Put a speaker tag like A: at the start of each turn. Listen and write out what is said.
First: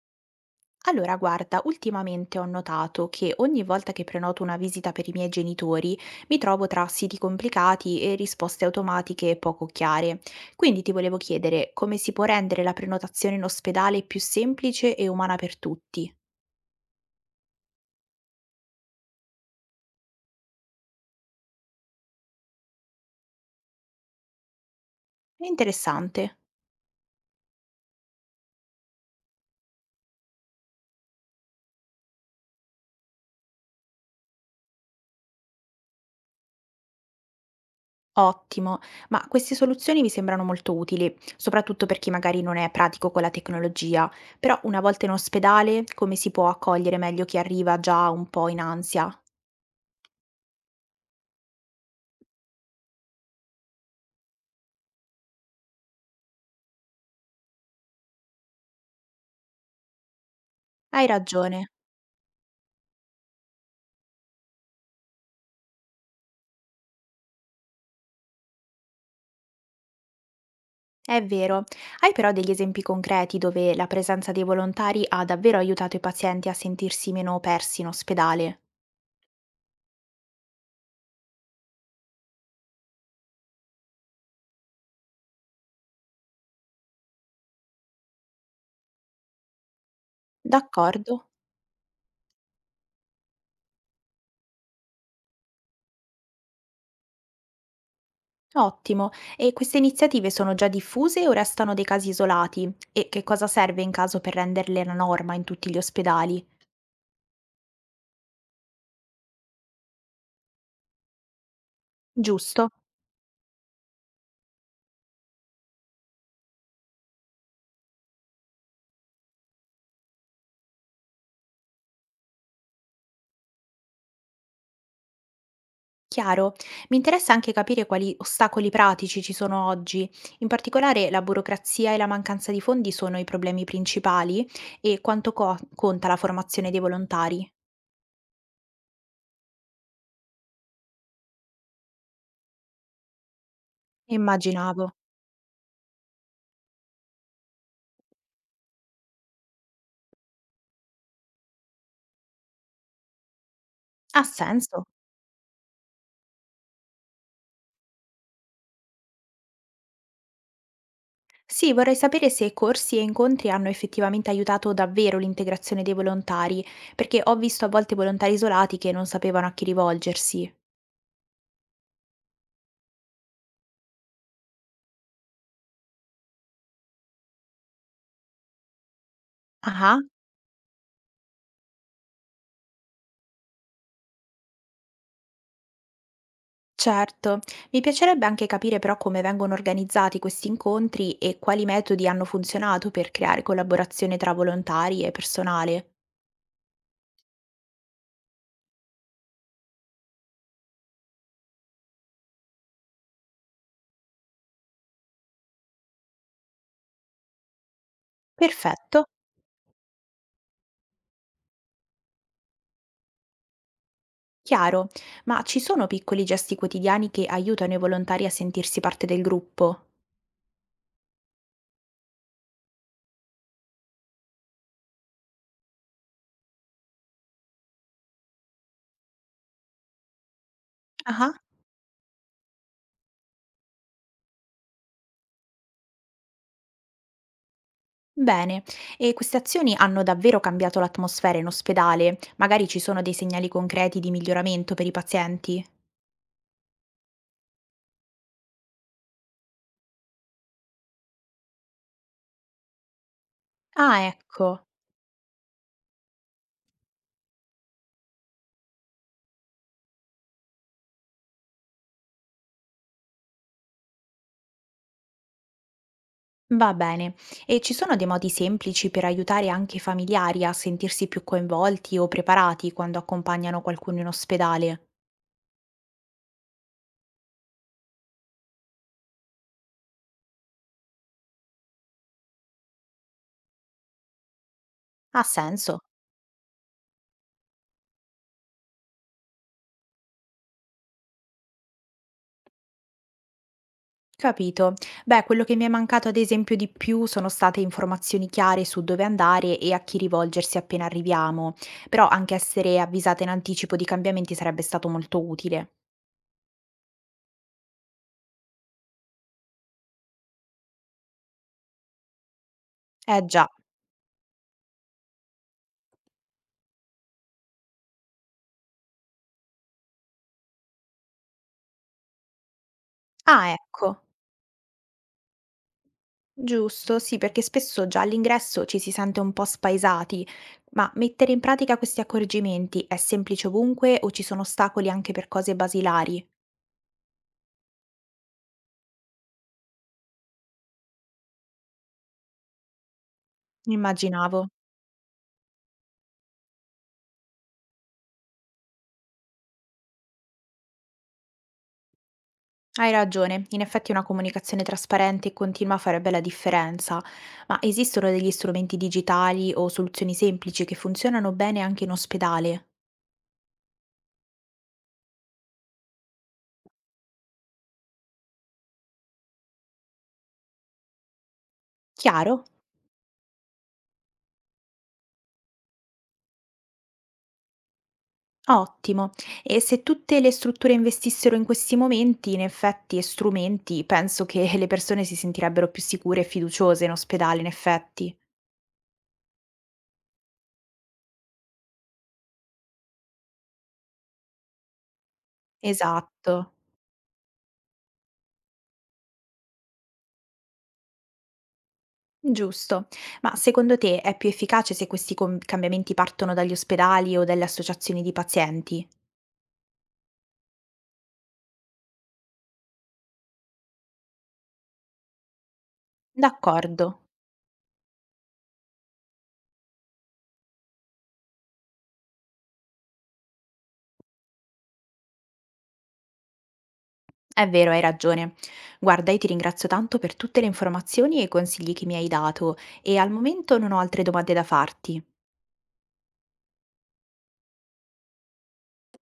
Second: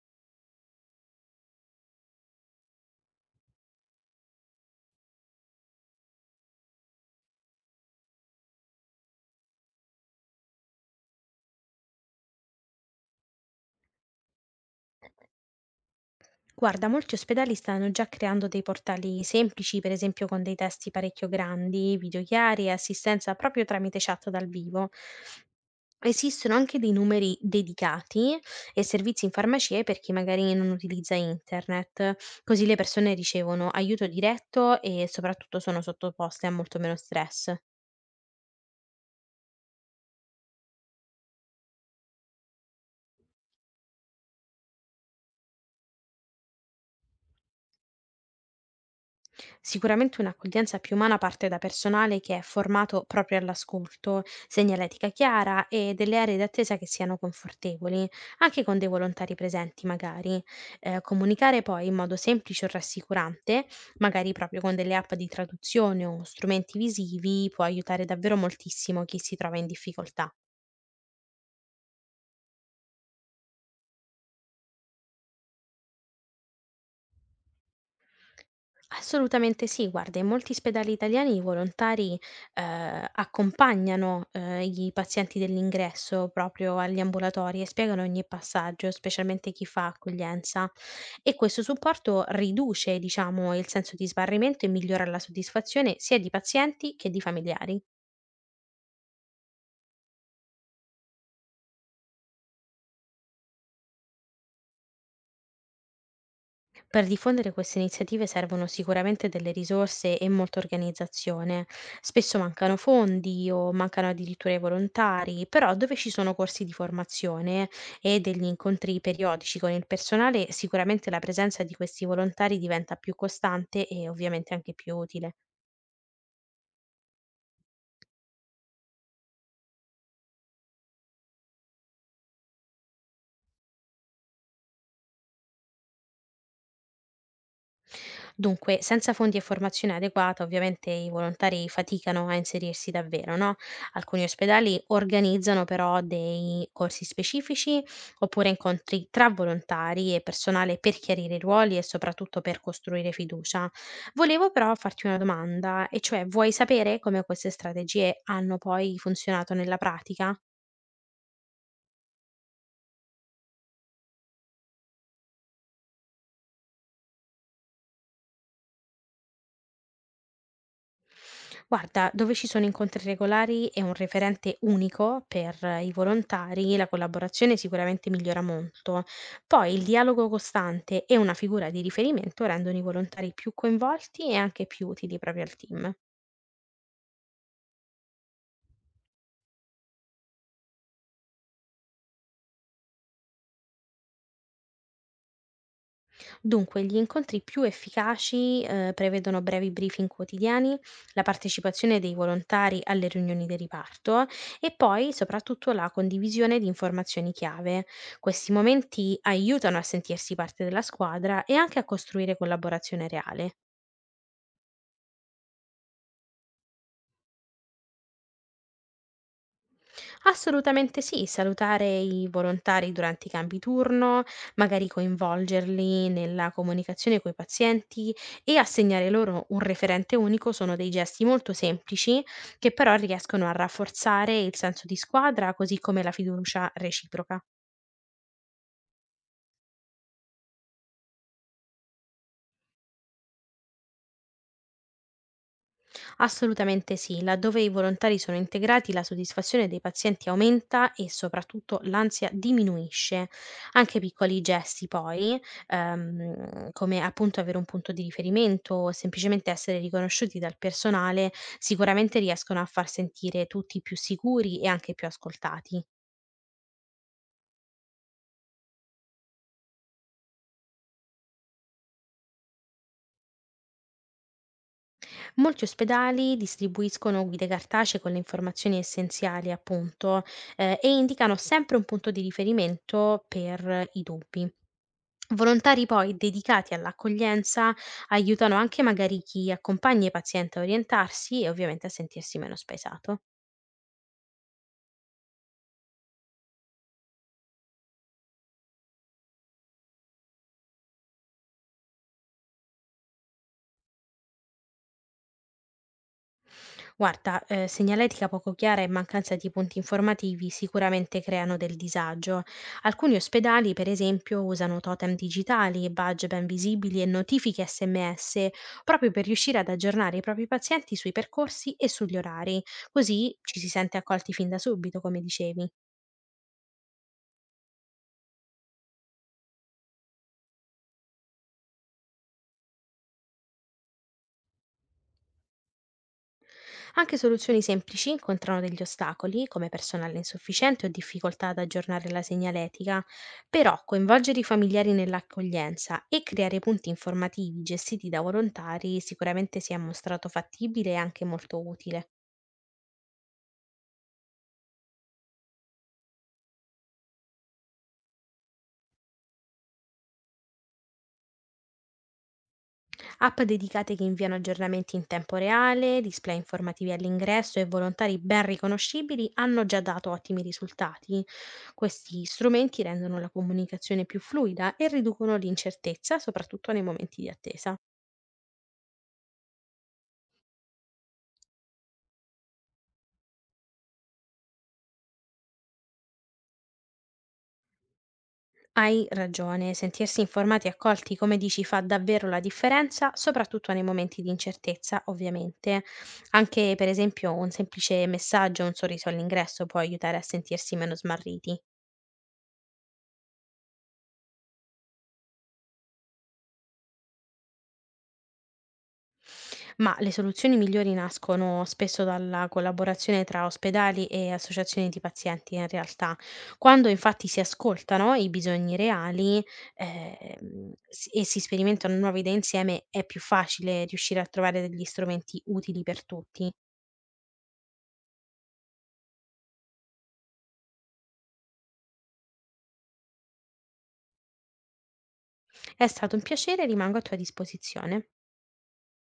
A: Allora, guarda, ultimamente ho notato che ogni volta che prenoto una visita per i miei genitori mi trovo tra siti complicati e risposte automatiche poco chiare. Quindi ti volevo chiedere come si può rendere la prenotazione in ospedale più semplice e umana per tutti.
B: Guarda, molti ospedali stanno già creando dei portali semplici, per esempio con dei testi parecchio grandi, video chiari e assistenza proprio tramite chat dal vivo.
A: È interessante.
B: Esistono anche dei numeri dedicati e servizi in farmacie per chi magari non utilizza internet, così le persone ricevono aiuto diretto e soprattutto sono sottoposte a molto meno stress.
A: Ottimo, ma queste soluzioni mi sembrano molto utili, soprattutto per chi magari non è pratico con la tecnologia. Però una volta in ospedale, come si può accogliere meglio chi arriva già un po' in ansia?
B: Sicuramente un'accoglienza più umana parte da personale che è formato proprio all'ascolto, segnaletica chiara e delle aree d'attesa che siano confortevoli, anche con dei volontari presenti magari.
A: Hai ragione.
B: Comunicare poi in modo semplice o rassicurante, magari proprio con delle app di traduzione o strumenti visivi, può aiutare davvero moltissimo chi si trova in difficoltà.
A: È vero. Hai però degli esempi concreti dove la presenza dei volontari ha davvero aiutato i pazienti a sentirsi meno persi in ospedale?
B: Assolutamente sì, guarda, in molti ospedali italiani i volontari accompagnano i pazienti dell'ingresso proprio agli ambulatori e spiegano ogni passaggio, specialmente chi fa accoglienza.
A: D'accordo.
B: E questo supporto riduce, diciamo, il senso di sbarrimento e migliora la soddisfazione sia di pazienti che di familiari.
A: Ottimo. E queste iniziative sono già diffuse o restano dei casi isolati? E che cosa serve in caso per renderle la norma in tutti gli ospedali?
B: Per diffondere queste iniziative servono sicuramente delle risorse e molta organizzazione. Spesso
A: Giusto.
B: mancano fondi o mancano addirittura i volontari, però dove ci sono corsi di formazione e degli incontri periodici con il personale, sicuramente la presenza di questi volontari diventa più costante e ovviamente anche più utile.
A: Chiaro. Mi interessa anche capire quali ostacoli pratici ci sono oggi. In particolare la burocrazia e la mancanza di fondi sono i problemi principali e quanto conta la formazione dei volontari.
B: Dunque, senza fondi e formazione adeguata, ovviamente i volontari faticano a inserirsi davvero, no? Alcuni ospedali
A: Immaginavo.
B: organizzano però dei corsi specifici oppure incontri tra volontari e personale per chiarire i ruoli e soprattutto per costruire fiducia.
A: Ha
B: Volevo però
A: senso.
B: farti una domanda, e cioè vuoi sapere come queste strategie hanno poi funzionato nella pratica?
A: Sì, vorrei sapere se corsi e incontri hanno effettivamente aiutato davvero l'integrazione dei volontari, perché ho visto a volte volontari isolati che non sapevano a chi rivolgersi.
B: Guarda, dove ci sono incontri regolari e un referente unico per i volontari, la collaborazione sicuramente migliora molto. Poi il
A: Ah,
B: dialogo costante e una figura di riferimento rendono i volontari più coinvolti e anche più utili proprio al team.
A: certo. Mi piacerebbe anche capire però come vengono organizzati questi incontri e quali metodi hanno funzionato per creare collaborazione tra volontari e personale.
B: Dunque, gli incontri più efficaci, prevedono brevi briefing quotidiani, la partecipazione dei volontari alle riunioni del riparto e poi soprattutto la condivisione di informazioni chiave. Questi
A: Perfetto,
B: momenti aiutano a sentirsi parte della squadra e anche a costruire collaborazione reale.
A: chiaro. Ma ci sono piccoli gesti quotidiani che aiutano i volontari a sentirsi parte del gruppo?
B: Assolutamente sì, salutare i volontari durante i cambi turno, magari coinvolgerli nella comunicazione coi pazienti e assegnare loro un referente unico sono dei gesti
A: Ah.
B: molto semplici che però riescono a rafforzare il senso di squadra, così come la fiducia reciproca.
A: Bene, e queste azioni hanno davvero cambiato l'atmosfera in ospedale? Magari ci sono dei segnali concreti di miglioramento per i pazienti?
B: Assolutamente sì, laddove i volontari sono integrati la soddisfazione dei pazienti aumenta e soprattutto l'ansia diminuisce. Anche
A: Ah,
B: piccoli
A: ecco,
B: gesti poi, come appunto avere un punto di riferimento o semplicemente essere riconosciuti dal personale, sicuramente riescono a far sentire tutti più sicuri e anche più ascoltati.
A: va bene. E ci sono dei modi semplici per aiutare anche i familiari a sentirsi più coinvolti o preparati quando accompagnano qualcuno in ospedale?
B: Molti ospedali distribuiscono guide cartacee con le informazioni essenziali appunto e indicano sempre un punto di riferimento per i dubbi.
A: Ha senso?
B: Volontari poi dedicati all'accoglienza aiutano anche magari chi accompagna i pazienti a orientarsi e ovviamente a sentirsi meno spesato.
A: Capito. Beh, quello che mi è mancato ad esempio di più sono state informazioni chiare su dove andare e a chi rivolgersi appena arriviamo, però anche essere avvisata in anticipo di cambiamenti sarebbe stato molto utile.
B: Guarda, segnaletica poco chiara e mancanza di punti informativi sicuramente creano del disagio. Alcuni
A: Eh già.
B: ospedali, per esempio, usano totem digitali, badge ben visibili e notifiche SMS proprio per riuscire ad aggiornare i propri pazienti sui percorsi e sugli orari, così
A: Ah,
B: ci si sente
A: ecco.
B: accolti fin da subito, come dicevi.
A: Giusto, sì, perché spesso già all'ingresso ci si sente un po' spaesati, ma mettere in pratica questi accorgimenti è semplice ovunque o ci sono ostacoli anche per cose basilari?
B: Anche soluzioni semplici incontrano degli ostacoli, come personale insufficiente o difficoltà ad aggiornare la segnaletica, però coinvolgere i
A: Immaginavo.
B: familiari nell'accoglienza e creare punti informativi gestiti da volontari sicuramente si è mostrato fattibile e anche molto utile.
A: Hai ragione, in effetti una comunicazione trasparente e continua farebbe la differenza, ma esistono degli strumenti digitali o soluzioni semplici che funzionano bene anche in ospedale?
B: App dedicate che inviano aggiornamenti in tempo reale, display informativi all'ingresso e volontari ben riconoscibili hanno già dato ottimi risultati. Questi
A: Chiaro?
B: strumenti rendono la comunicazione più fluida e riducono l'incertezza, soprattutto nei momenti di attesa.
A: Ottimo. E se tutte le strutture investissero in questi momenti, in effetti, e strumenti, penso che le persone si sentirebbero più sicure e fiduciose in ospedale, in effetti.
B: Hai ragione, sentirsi informati e accolti, come dici, fa davvero la differenza, soprattutto nei momenti di incertezza, ovviamente.
A: Esatto.
B: Anche, per esempio, un semplice messaggio o un sorriso all'ingresso può aiutare a sentirsi meno smarriti.
A: Giusto. Ma secondo te è più efficace se questi cambiamenti partono dagli ospedali o dalle associazioni di pazienti?
B: Ma le soluzioni migliori nascono spesso dalla collaborazione tra ospedali e associazioni di pazienti, in realtà.
A: D'accordo.
B: Quando infatti si ascoltano i bisogni reali e si sperimentano nuove idee insieme, è più facile riuscire a trovare degli strumenti utili per tutti.
A: È vero, hai ragione. Guarda, io ti ringrazio tanto per tutte le informazioni e i consigli che mi hai dato e al momento non ho altre domande da farti.
B: È stato un piacere, rimango a tua disposizione.